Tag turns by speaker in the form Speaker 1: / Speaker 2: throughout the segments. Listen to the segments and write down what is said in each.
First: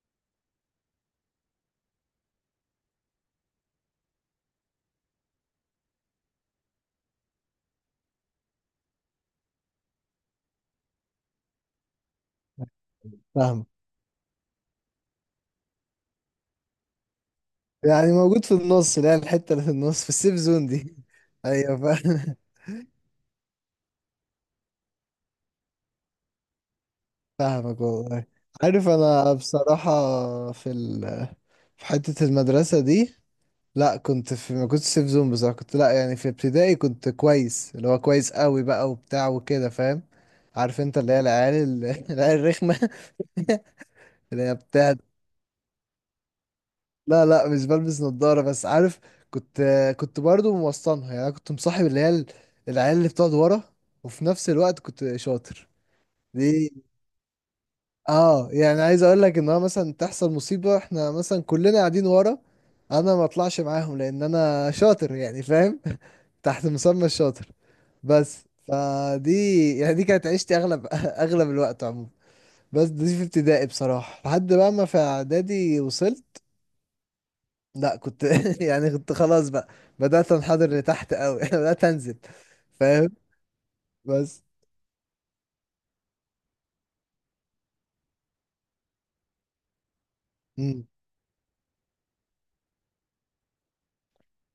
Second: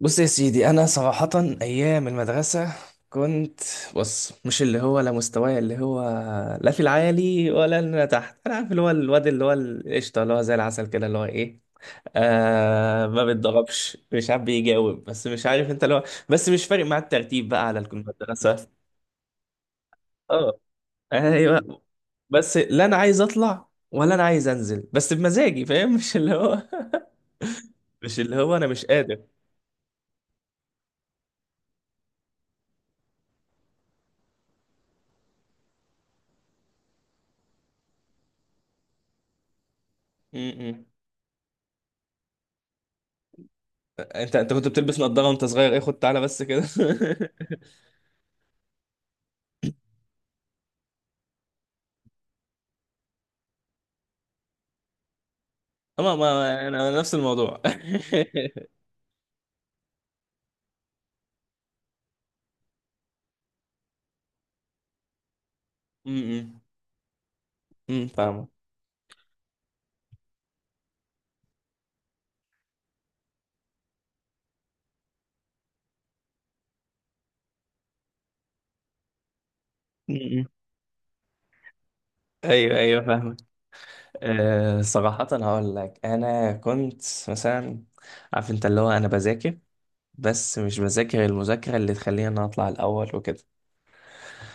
Speaker 1: بص يا سيدي، انا صراحة ايام المدرسة كنت. بص، مش اللي هو، لا مستواي اللي هو لا في العالي ولا اللي أنا تحت. انا عارف اللي هو الواد اللي هو القشطة، اللي هو زي العسل كده، اللي هو ايه، ما
Speaker 2: فاهم.
Speaker 1: بيتضربش، مش عارف بيجاوب، بس مش عارف انت اللي هو. بس مش فارق مع الترتيب بقى على
Speaker 2: يعني موجود في
Speaker 1: المدرسة.
Speaker 2: النص، اللي هي الحتة اللي في النص في السيف
Speaker 1: اه،
Speaker 2: زون دي ايوه،
Speaker 1: ايوه.
Speaker 2: فاهم.
Speaker 1: بس لا انا عايز اطلع ولا انا عايز انزل، بس بمزاجي، فاهم مش اللي هو.
Speaker 2: فاهمك
Speaker 1: مش
Speaker 2: والله.
Speaker 1: اللي هو انا مش
Speaker 2: عارف،
Speaker 1: قادر.
Speaker 2: انا بصراحة في ال في حتة المدرسة دي، لا كنت في، ما كنتش سيف زون بصراحة. كنت، لا يعني في ابتدائي كنت كويس، اللي هو كويس قوي بقى وبتاع وكده، فاهم؟
Speaker 1: م-
Speaker 2: عارف
Speaker 1: م.
Speaker 2: انت اللي هي العيال العيال الرخمة.
Speaker 1: انت
Speaker 2: اللي
Speaker 1: انت
Speaker 2: هي
Speaker 1: كنت
Speaker 2: بتاع.
Speaker 1: بتلبس نظارة وانت صغير، ايه، خد تعالى بس كده.
Speaker 2: لا لا، مش بلبس نظارة، بس عارف، كنت كنت برضو موسطنها. يعني أنا كنت مصاحب اللي هي العيال اللي بتقعد ورا، وفي نفس الوقت كنت شاطر
Speaker 1: اما ما انا
Speaker 2: دي.
Speaker 1: أنا نفس الموضوع.
Speaker 2: اه، يعني عايز اقول لك ان هو مثلا تحصل مصيبة، احنا مثلا كلنا قاعدين ورا، انا ما اطلعش معاهم لان انا شاطر، يعني فاهم.
Speaker 1: امم
Speaker 2: تحت مسمى الشاطر. بس
Speaker 1: فاهمك.
Speaker 2: فدي، يعني دي كانت عيشتي اغلب، اغلب الوقت عموما. بس دي في ابتدائي بصراحة، لحد بقى ما في اعدادي وصلت، لا كنت يعني كنت خلاص بقى. بدأت
Speaker 1: امم
Speaker 2: انحدر لتحت قوي، بدأت انزل.
Speaker 1: ايوه ايوه
Speaker 2: فاهم؟
Speaker 1: فاهمك.
Speaker 2: بس
Speaker 1: صراحة هقول لك انا كنت مثلا. عارف انت اللي هو انا بذاكر، بس مش
Speaker 2: مم.
Speaker 1: بذاكر المذاكرة اللي تخليني انا اطلع الاول وكده.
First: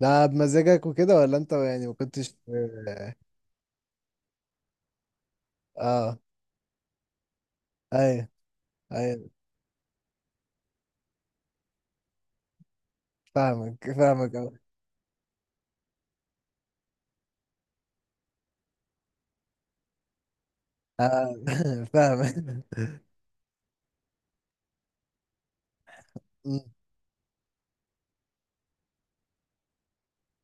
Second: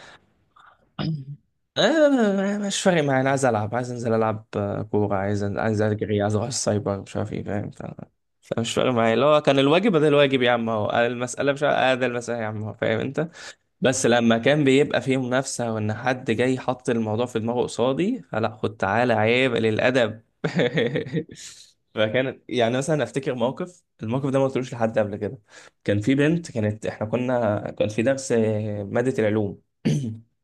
Speaker 2: ده بمزاجك وكده، ولا انت يعني ما كنتش؟
Speaker 1: مش فارق معايا، انا عايز العب، عايز انزل العب، كوره، عايز
Speaker 2: اه.
Speaker 1: اجري، عايز اروح السايبر، مش عارف ايه، فاهم.
Speaker 2: ايوه،
Speaker 1: فمش فارق معايا اللي
Speaker 2: ايوه
Speaker 1: هو. كان الواجب ده الواجب يا عم اهو، المساله، مش عارف- آه ده المساله يا عم اهو، فاهم انت.
Speaker 2: فاهمك،
Speaker 1: بس
Speaker 2: فاهمك
Speaker 1: لما
Speaker 2: أوي.
Speaker 1: كان بيبقى فيه منافسه وان حد جاي حط الموضوع في دماغه قصادي، فلا، خد تعالى، عيب للادب.
Speaker 2: آه. فاهمك.
Speaker 1: فكان يعني مثلا افتكر الموقف ده ما قلتلوش لحد قبل كده. كان في بنت،
Speaker 2: مم.
Speaker 1: كانت احنا كنا كان في درس، ماده العلوم.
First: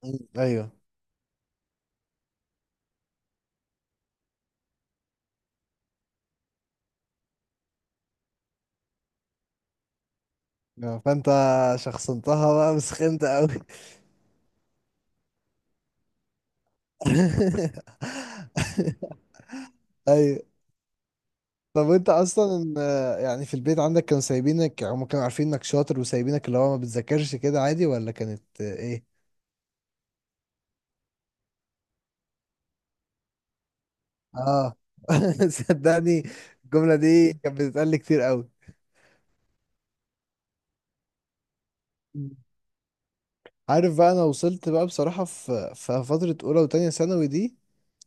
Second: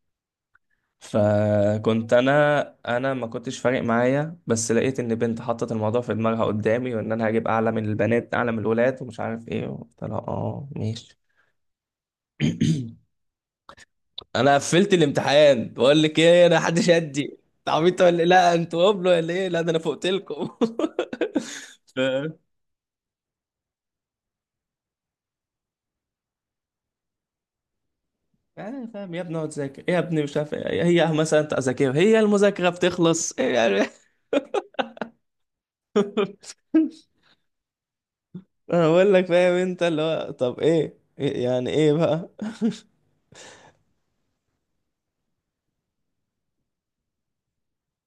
Speaker 2: مم. ايوه.
Speaker 1: فكنت انا، ما كنتش فارق معايا، بس لقيت ان بنت حطت الموضوع في دماغها قدامي، وان انا هجيب اعلى من البنات اعلى من الولاد ومش عارف ايه. قلت لها اه ماشي.
Speaker 2: فانت شخصنتها بقى وسخنت قوي.
Speaker 1: انا قفلت الامتحان، بقول لك ايه، انا حدش يدي. انت عبيط ولا إيه؟ لا انتوا قبلوا ولا ايه؟ لا، ده انا فوقت
Speaker 2: ايوه.
Speaker 1: لكم.
Speaker 2: طب
Speaker 1: ف...
Speaker 2: انت اصلا، يعني في البيت عندك كانوا سايبينك؟ هم كانوا عارفين انك شاطر وسايبينك اللي هو ما بتذاكرش كده عادي، ولا كانت
Speaker 1: آه، فاهم
Speaker 2: ايه؟
Speaker 1: يا ابني، اقعد ذاكر إيه يا ابني، مش عارف إيه. هي مثلا انت اذاكرها، هي المذاكره بتخلص إيه يعني؟
Speaker 2: اه صدقني، الجملة دي كانت بتتقال لي كتير قوي.
Speaker 1: انا بقول لك، فاهم انت اللي هو، طب ايه، إيه يعني ايه بقى؟
Speaker 2: مم. عارف بقى، انا وصلت بقى بصراحة في فترة اولى وتانية ثانوي دي،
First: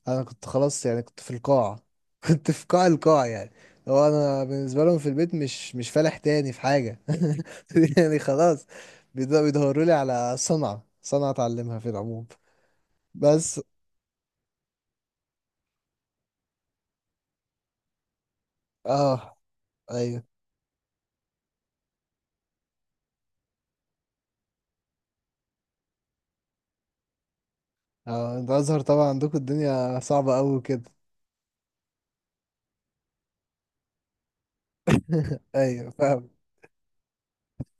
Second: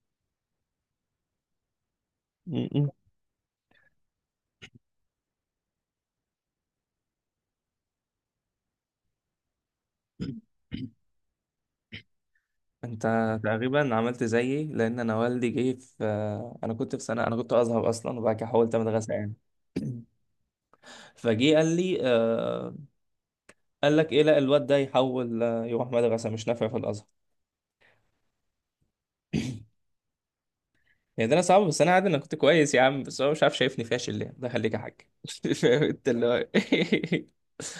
Speaker 2: انا كنت خلاص، يعني كنت في القاع. كنت في قاع
Speaker 1: م-م.
Speaker 2: القاع يعني. هو انا بالنسبة لهم في البيت مش فالح تاني في حاجة. يعني خلاص، بيدوروا لي على صنعة، صنعة اتعلمها في العموم.
Speaker 1: انت
Speaker 2: بس.
Speaker 1: تقريبا عملت زيي، لان انا والدي جه انا كنت في سنه انا كنت ازهر اصلا، وبعد كده حولت مدرسه يعني.
Speaker 2: اه، ايوه.
Speaker 1: فجه قال لي، قال لك ايه، لا، الواد ده يحول، يروح مدرسه، مش نافع في الازهر
Speaker 2: اه، انت ازهر طبعا، عندكم الدنيا صعبة قوي كده.
Speaker 1: يعني. ده انا صعب، بس انا عادي، انا كنت كويس يا عم، بس هو مش عارف شايفني فاشل ليه، ده خليك يا حاج. فاهم
Speaker 2: ايوه
Speaker 1: انت اللي
Speaker 2: فاهم.
Speaker 1: هو إيه؟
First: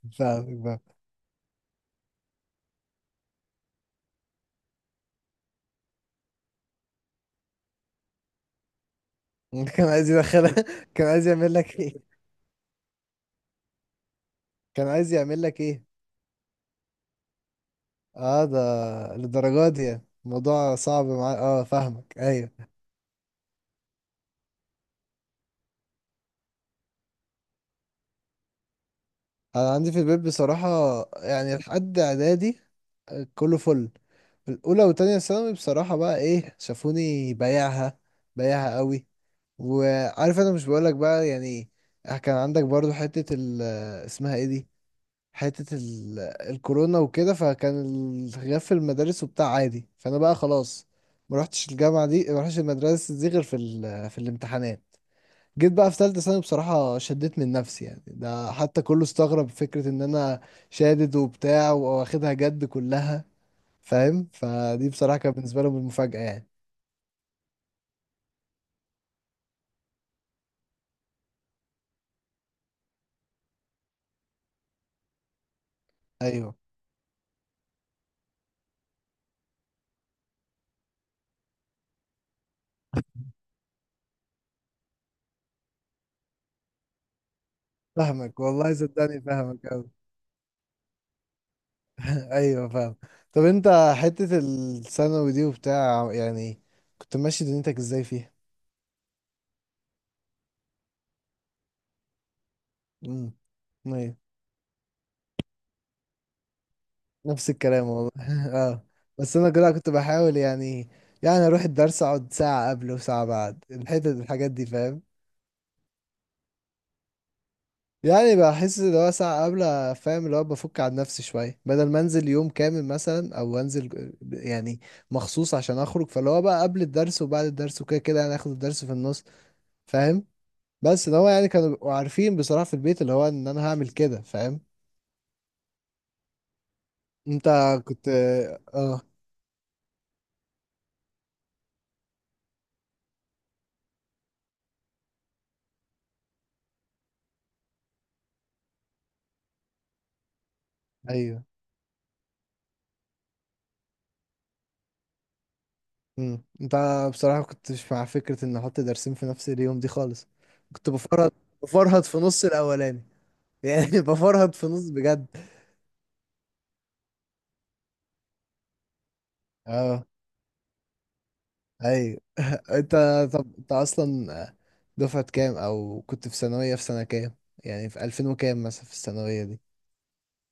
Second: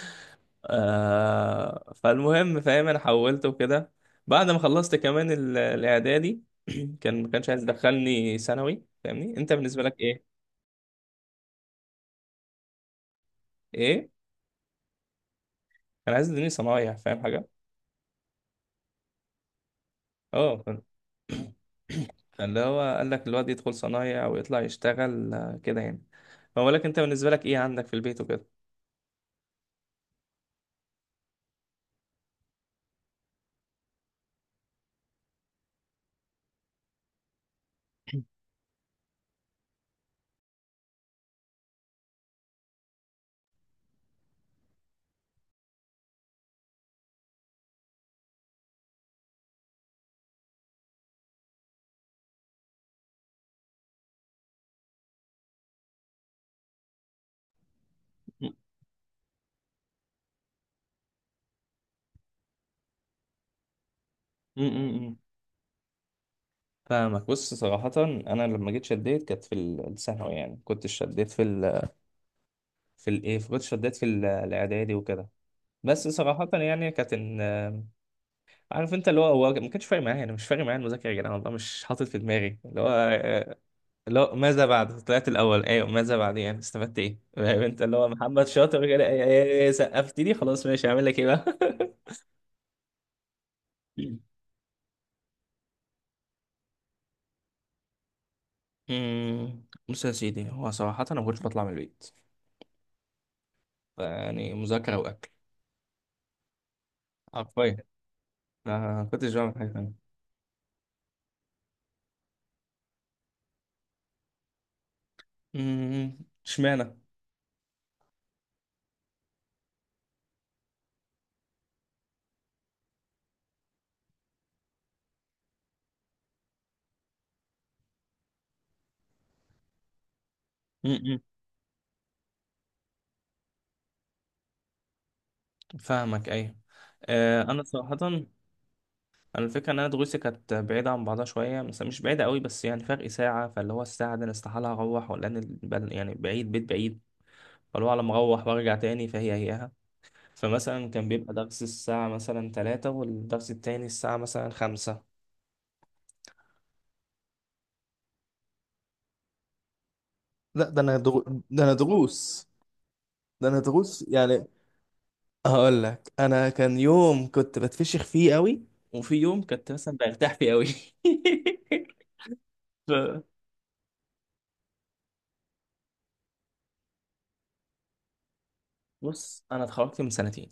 Speaker 2: فاهم.
Speaker 1: فالمهم، فاهم، انا حولت وكده. بعد ما خلصت كمان الاعدادي، ما كانش عايز يدخلني ثانوي، فاهمني انت بالنسبه
Speaker 2: كان
Speaker 1: لك
Speaker 2: عايز
Speaker 1: إيه؟
Speaker 2: يدخلها؟ كان عايز يعمل لك ايه؟
Speaker 1: ايه.
Speaker 2: كان عايز يعمل لك ايه؟
Speaker 1: كان عايز يديني صنايع، فاهم حاجه.
Speaker 2: اه ده للدرجات دي يعني.
Speaker 1: اه.
Speaker 2: الموضوع صعب معايا، اه فاهمك
Speaker 1: فاللي
Speaker 2: ايوه.
Speaker 1: هو قال لك الواد يدخل صنايع ويطلع يشتغل كده يعني. فبقول لك انت بالنسبه لك ايه عندك في البيت وكده.
Speaker 2: انا عندي في البيت بصراحة، يعني لحد اعدادي كله فل. في الاولى وتانية ثانوي بصراحة بقى ايه، شافوني بايعها، بايعها قوي. وعارف انا مش بقولك بقى يعني، كان عندك برضو حتة ال، اسمها ايه دي، حتة ال... الكورونا وكده، فكان الغياب في المدارس وبتاع عادي، فأنا بقى خلاص ما رحتش الجامعة دي، ما رحتش المدرسة دي، غير في الامتحانات. جيت بقى في تالتة ثانوي، بصراحة شديت من نفسي، يعني
Speaker 1: م-
Speaker 2: ده حتى كله استغرب فكرة إن أنا شادد وبتاع وواخدها جد كلها، فاهم. فدي
Speaker 1: م.
Speaker 2: بصراحة كانت بالنسبة لهم المفاجأة يعني.
Speaker 1: فاهمك. بص صراحه، انا لما جيت شديت كانت في الثانوي. يعني كنت شديت في الايه، كنت شديت في الاعدادي وكده. بس صراحه
Speaker 2: أيوه
Speaker 1: يعني كانت عارف انت اللي هو هو ما كانش فارق معايا، انا مش فارق معايا المذاكره يا جدعان، والله مش حاطط في دماغي اللي هو، لا، ماذا بعد طلعت الاول؟ ايوه، ماذا بعد؟ يعني استفدت ايه؟ فاهم انت اللي هو،
Speaker 2: فاهمك
Speaker 1: محمد
Speaker 2: والله،
Speaker 1: شاطر كده،
Speaker 2: صدقني
Speaker 1: إيه، إيه،
Speaker 2: فاهمك
Speaker 1: إيه،
Speaker 2: أوي.
Speaker 1: سقفت لي خلاص ماشي، هعمل لك ايه بقى؟
Speaker 2: أيوه فاهم. طب أنت حتة الثانوي دي وبتاع، يعني كنت ماشي دنيتك إزاي فيها؟
Speaker 1: بص يا سيدي، هو صراحة أنا ما كنتش بطلع من البيت،
Speaker 2: امم. ايوه،
Speaker 1: يعني مذاكرة وأكل،
Speaker 2: نفس
Speaker 1: حرفيا
Speaker 2: الكلام والله. اه.
Speaker 1: ما كنتش
Speaker 2: بس انا
Speaker 1: بعمل حاجة
Speaker 2: كده كنت
Speaker 1: تانية.
Speaker 2: بحاول، يعني يعني اروح الدرس اقعد ساعة قبل وساعة بعد، الحتة الحاجات دي فاهم.
Speaker 1: أمم، اشمعنى.
Speaker 2: يعني بحس اللي هو ساعة قبل، فاهم، اللي هو بفك عن نفسي شوية، بدل ما انزل يوم كامل مثلا او انزل يعني مخصوص عشان اخرج. فاللي هو بقى قبل الدرس وبعد الدرس وكده كده، يعني اخد الدرس في النص، فاهم. بس اللي
Speaker 1: أمم،
Speaker 2: هو يعني كانوا بيبقوا عارفين بصراحة في البيت اللي هو ان انا هعمل كده، فاهم؟
Speaker 1: فاهمك أيوة.
Speaker 2: انت
Speaker 1: أنا صراحة،
Speaker 2: كنت. اه،
Speaker 1: أنا الفكرة إن أنا دروسي كانت بعيدة عن بعضها شوية، بس مش بعيدة قوي، بس يعني فرق ساعة. فاللي هو الساعة دي أنا استحالة أروح، ولا أنا يعني بعيد، بيت بعيد. فاللي هو على ما اروح وارجع تاني فهي هيها. فمثلا كان بيبقى
Speaker 2: ايوه،
Speaker 1: درس الساعة مثلا 3، والدرس التاني الساعة مثلا 5.
Speaker 2: مم. انت بصراحة كنتش مع فكرة ان احط درسين في نفس اليوم دي خالص.
Speaker 1: لا، ده
Speaker 2: كنت
Speaker 1: انا
Speaker 2: بفرهد،
Speaker 1: ده انا
Speaker 2: بفرهد في نص
Speaker 1: دروس،
Speaker 2: الاولاني.
Speaker 1: ده انا
Speaker 2: يعني
Speaker 1: دروس يعني.
Speaker 2: بفرهد في نص بجد.
Speaker 1: هقول لك، انا كان يوم كنت بتفشخ فيه قوي، وفي يوم كنت مثلا
Speaker 2: اه،
Speaker 1: برتاح فيه قوي.
Speaker 2: ايوه.
Speaker 1: ف-
Speaker 2: انت، طب انت اصلا دفعة كام، او كنت في ثانوية في سنة كام، يعني في 2000 وكام مثلا في
Speaker 1: بص،
Speaker 2: الثانوية دي؟
Speaker 1: انا اتخرجت من سنتين.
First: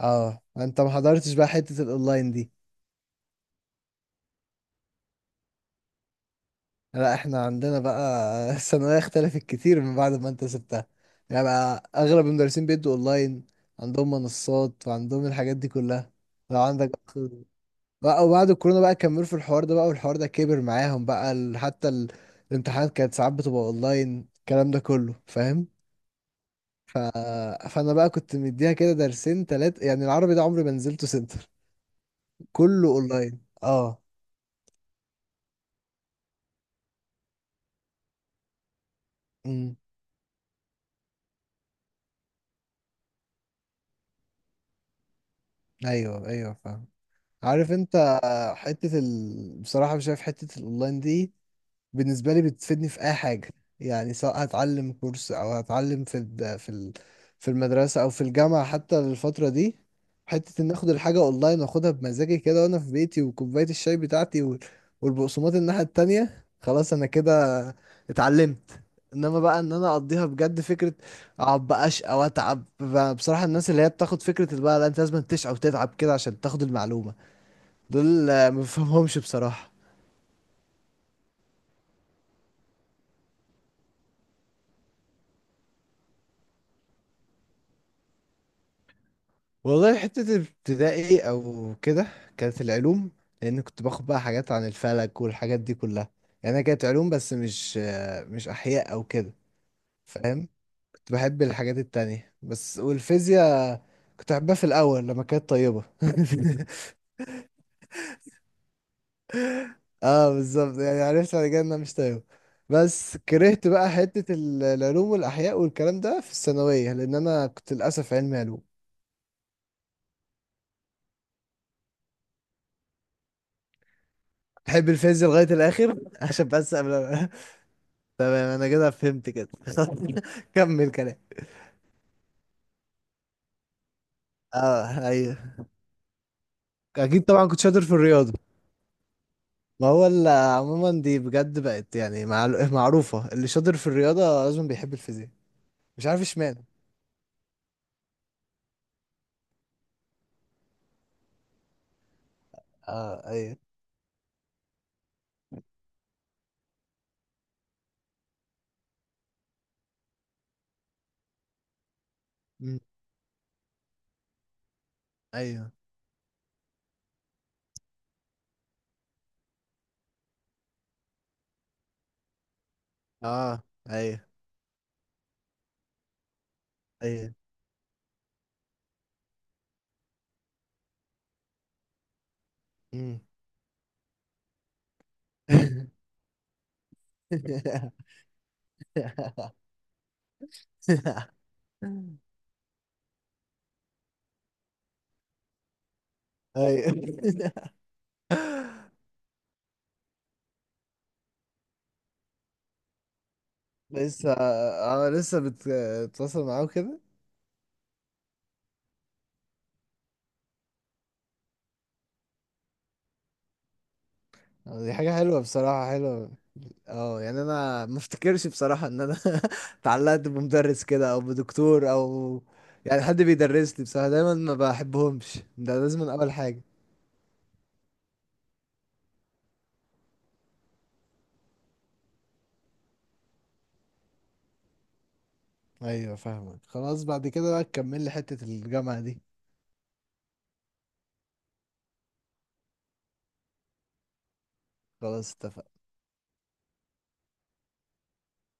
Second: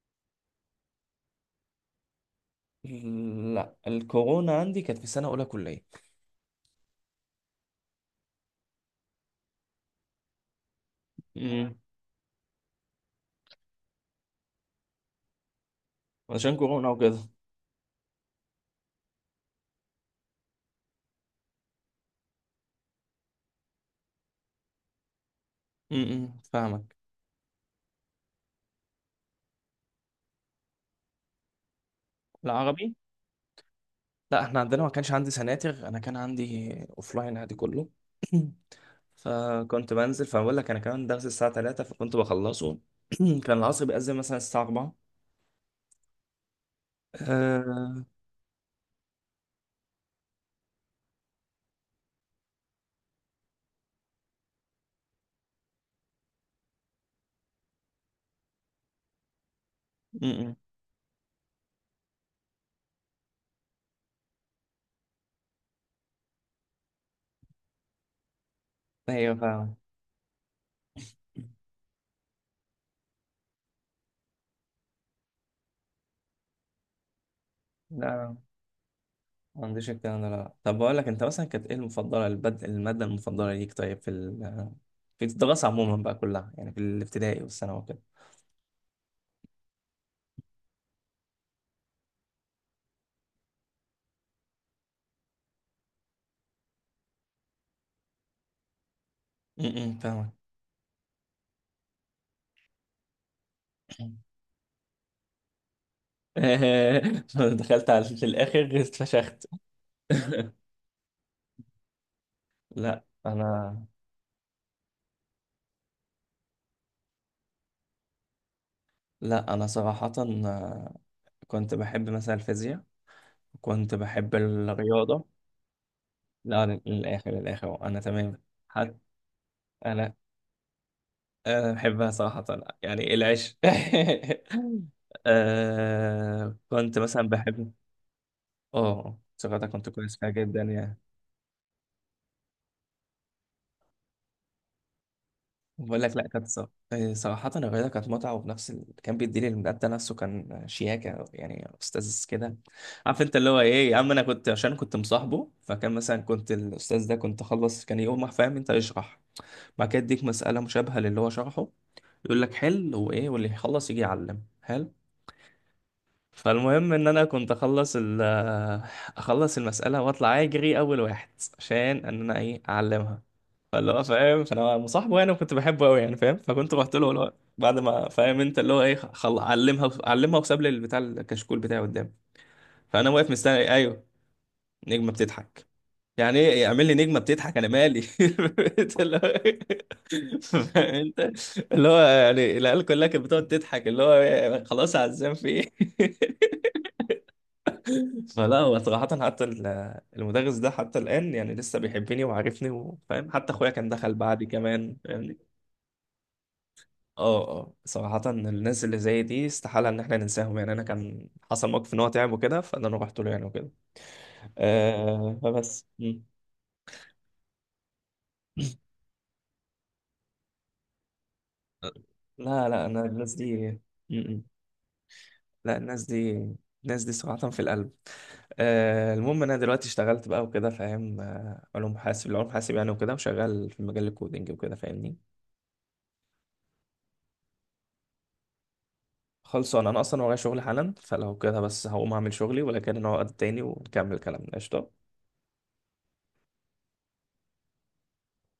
Speaker 2: اه انت ما حضرتش بقى حتة الاونلاين دي.
Speaker 1: لا، الكورونا عندي كانت في سنه اولى كليه.
Speaker 2: لا، احنا عندنا بقى الثانوية اختلفت كتير من بعد ما انت سبتها، يعني
Speaker 1: امم
Speaker 2: بقى اغلب المدرسين بيدوا اونلاين، عندهم منصات وعندهم الحاجات دي كلها.
Speaker 1: عشان
Speaker 2: لو
Speaker 1: كورونا
Speaker 2: عندك
Speaker 1: وكده.
Speaker 2: بقى، وبعد الكورونا بقى كملوا في الحوار ده بقى، والحوار ده كبر معاهم بقى حتى الامتحانات كانت ساعات بتبقى اونلاين، الكلام ده كله فاهم.
Speaker 1: فاهمك.
Speaker 2: ف... فانا بقى كنت مديها كده درسين تلات، يعني العربي ده عمري ما نزلته سنتر. كله
Speaker 1: العربي
Speaker 2: اونلاين اه.
Speaker 1: لا احنا عندنا ما كانش عندي سناتر، انا كان عندي اوفلاين عادي كله.
Speaker 2: امم.
Speaker 1: فكنت بنزل، فبقول لك انا كمان درس الساعه 3 فكنت بخلصه. كان العصر بيأذن مثلا الساعه 4.
Speaker 2: ايوه، ايوه فاهم. عارف
Speaker 1: أه...
Speaker 2: انت حتة بصراحة شايف حتة الاونلاين دي بالنسبة لي بتفيدني في اي حاجة، يعني سواء هتعلم كورس او هتعلم في المدرسة او في الجامعة حتى، للفترة دي.
Speaker 1: م-م.
Speaker 2: حتة ان اخد الحاجة اونلاين واخدها بمزاجي كده، وانا في بيتي وكوباية الشاي بتاعتي والبقسماط الناحية التانية، خلاص انا كده اتعلمت.
Speaker 1: ايوه
Speaker 2: انما بقى ان
Speaker 1: فاهم.
Speaker 2: انا اقضيها بجد، فكرة
Speaker 1: لا
Speaker 2: اقعد بقى اشقى واتعب بصراحة الناس اللي هي بتاخد فكرة، اللي بقى لا انت لازم تشقى وتتعب كده عشان تاخد المعلومة، دول
Speaker 1: لا،
Speaker 2: ما بفهمهمش
Speaker 1: ما
Speaker 2: بصراحة.
Speaker 1: عنديش الكلام ده. لا، طب بقول لك انت مثلا كانت ايه المفضله، الماده المفضله ليك طيب في في الدراسه عموما بقى كلها، يعني في الابتدائي والثانوي وكده.
Speaker 2: والله حتة الابتدائي أو كده كانت العلوم، لأن كنت باخد بقى حاجات عن الفلك والحاجات دي كلها، يعني أنا كانت علوم، بس مش أحياء أو كده.
Speaker 1: م-م، فاهمك.
Speaker 2: فاهم. كنت بحب الحاجات التانية بس، والفيزياء كنت أحبها في الأول لما كانت طيبة.
Speaker 1: دخلت على في الاخر اتفشخت.
Speaker 2: اه بالظبط، يعني عرفت بعد كده إنها مش طيبة.
Speaker 1: لا
Speaker 2: بس كرهت
Speaker 1: انا.
Speaker 2: بقى حتة العلوم والأحياء والكلام ده في الثانوية، لأن أنا كنت للأسف علمي علوم.
Speaker 1: لا أنا صراحة، آه، كنت بحب مثلا الفيزياء، كنت بحب
Speaker 2: تحب الفيز
Speaker 1: الرياضة.
Speaker 2: لغاية الآخر؟ عشان
Speaker 1: لا،
Speaker 2: بس قبل
Speaker 1: للآخر، للآخر أنا تمام.
Speaker 2: تمام أنا كده
Speaker 1: حتى
Speaker 2: فهمت كده.
Speaker 1: أنا،
Speaker 2: كمل كلام.
Speaker 1: بحبها صراحة يعني. إيه العيش.
Speaker 2: اه ايوه،
Speaker 1: كنت
Speaker 2: اكيد
Speaker 1: مثلا
Speaker 2: طبعا كنت
Speaker 1: بحب.
Speaker 2: شاطر في الرياضة.
Speaker 1: اه صراحة
Speaker 2: ما
Speaker 1: كنت
Speaker 2: هو
Speaker 1: كويس فيها جدا يعني.
Speaker 2: عموما دي بجد بقت يعني معروفة، اللي شاطر في الرياضة لازم بيحب الفيزياء،
Speaker 1: بقول
Speaker 2: مش
Speaker 1: لك
Speaker 2: عارف
Speaker 1: لا، كانت
Speaker 2: اشمعنى.
Speaker 1: صراحة الرياضة كانت متعة، وفي نفس كان بيدي لي المدى نفسه، كان شياكة يعني، أستاذ كده. عارف
Speaker 2: اه،
Speaker 1: أنت اللي
Speaker 2: ايوه.
Speaker 1: هو إيه يا عم، أنا كنت عشان كنت مصاحبه، فكان مثلا كنت الأستاذ ده كنت أخلص، كان يقوم راح، فاهم أنت، يشرح. بعد كده يديك مسألة مشابهة للي هو شرحه، يقول لك
Speaker 2: مم.
Speaker 1: حل وإيه، واللي يخلص يجي يعلم حلو.
Speaker 2: ايوه.
Speaker 1: فالمهم ان انا كنت اخلص اخلص المساله واطلع اجري اول واحد عشان ان انا ايه، اعلمها.
Speaker 2: اه،
Speaker 1: فاللي هو
Speaker 2: ايوه،
Speaker 1: فاهم، فانا مصاحبه يعني وكنت بحبه قوي يعني، فاهم. فكنت رحت له اللي
Speaker 2: ايوه.
Speaker 1: هو بعد ما، فاهم انت اللي هو ايه، علمها علمها، وساب لي البتاع، الكشكول بتاعي قدامي. فانا
Speaker 2: مم.
Speaker 1: واقف مستني، ايوه، نجمه بتضحك. يعني ايه اعمل لي نجمه بتضحك؟ انا مالي؟ انت اللي هو فاهم. انت اللي هو يعني العيال كلها كانت بتقعد تضحك، اللي هو إيه، خلاص، عزام في ايه.
Speaker 2: ايوه.
Speaker 1: فلا، هو صراحة حتى المدرس ده حتى الآن يعني لسه بيحبني وعارفني وفاهم، حتى أخويا كان دخل
Speaker 2: لسه
Speaker 1: بعدي كمان
Speaker 2: اه
Speaker 1: فاهمني.
Speaker 2: لسه بتتواصل معاه كده.
Speaker 1: اه اه، صراحة الناس اللي زي دي استحالة إن احنا ننساهم يعني. أنا كان حصل موقف إن هو تعب وكده، فأنا رحت له يعني وكده.
Speaker 2: دي حاجة حلوة
Speaker 1: فبس،
Speaker 2: بصراحة،
Speaker 1: مم.
Speaker 2: حلوة. اه يعني انا ما افتكرش بصراحة ان انا اتعلقت بمدرس كده او بدكتور او،
Speaker 1: لا لا، أنا
Speaker 2: يعني حد
Speaker 1: الناس
Speaker 2: بيدرس
Speaker 1: دي،
Speaker 2: لي بصراحة دايما
Speaker 1: مم.
Speaker 2: ما بحبهمش،
Speaker 1: لا،
Speaker 2: ده لازم
Speaker 1: الناس
Speaker 2: من اول
Speaker 1: دي،
Speaker 2: حاجة.
Speaker 1: الناس دي صراحة في القلب. المهم أنا دلوقتي اشتغلت بقى وكده، فاهم، علوم حاسب العلوم حاسب يعني وكده، وشغال في مجال الكودينج وكده، فاهمني.
Speaker 2: ايوه فاهمك خلاص، بعد كده بقى تكمل لي حتة الجامعة دي.
Speaker 1: خلصان انا اصلا، ورايا شغل حالا، فلو كده بس هقوم اعمل شغلي، ولكن نقعد تاني ونكمل كلامنا قشطة.
Speaker 2: خلاص اتفقنا.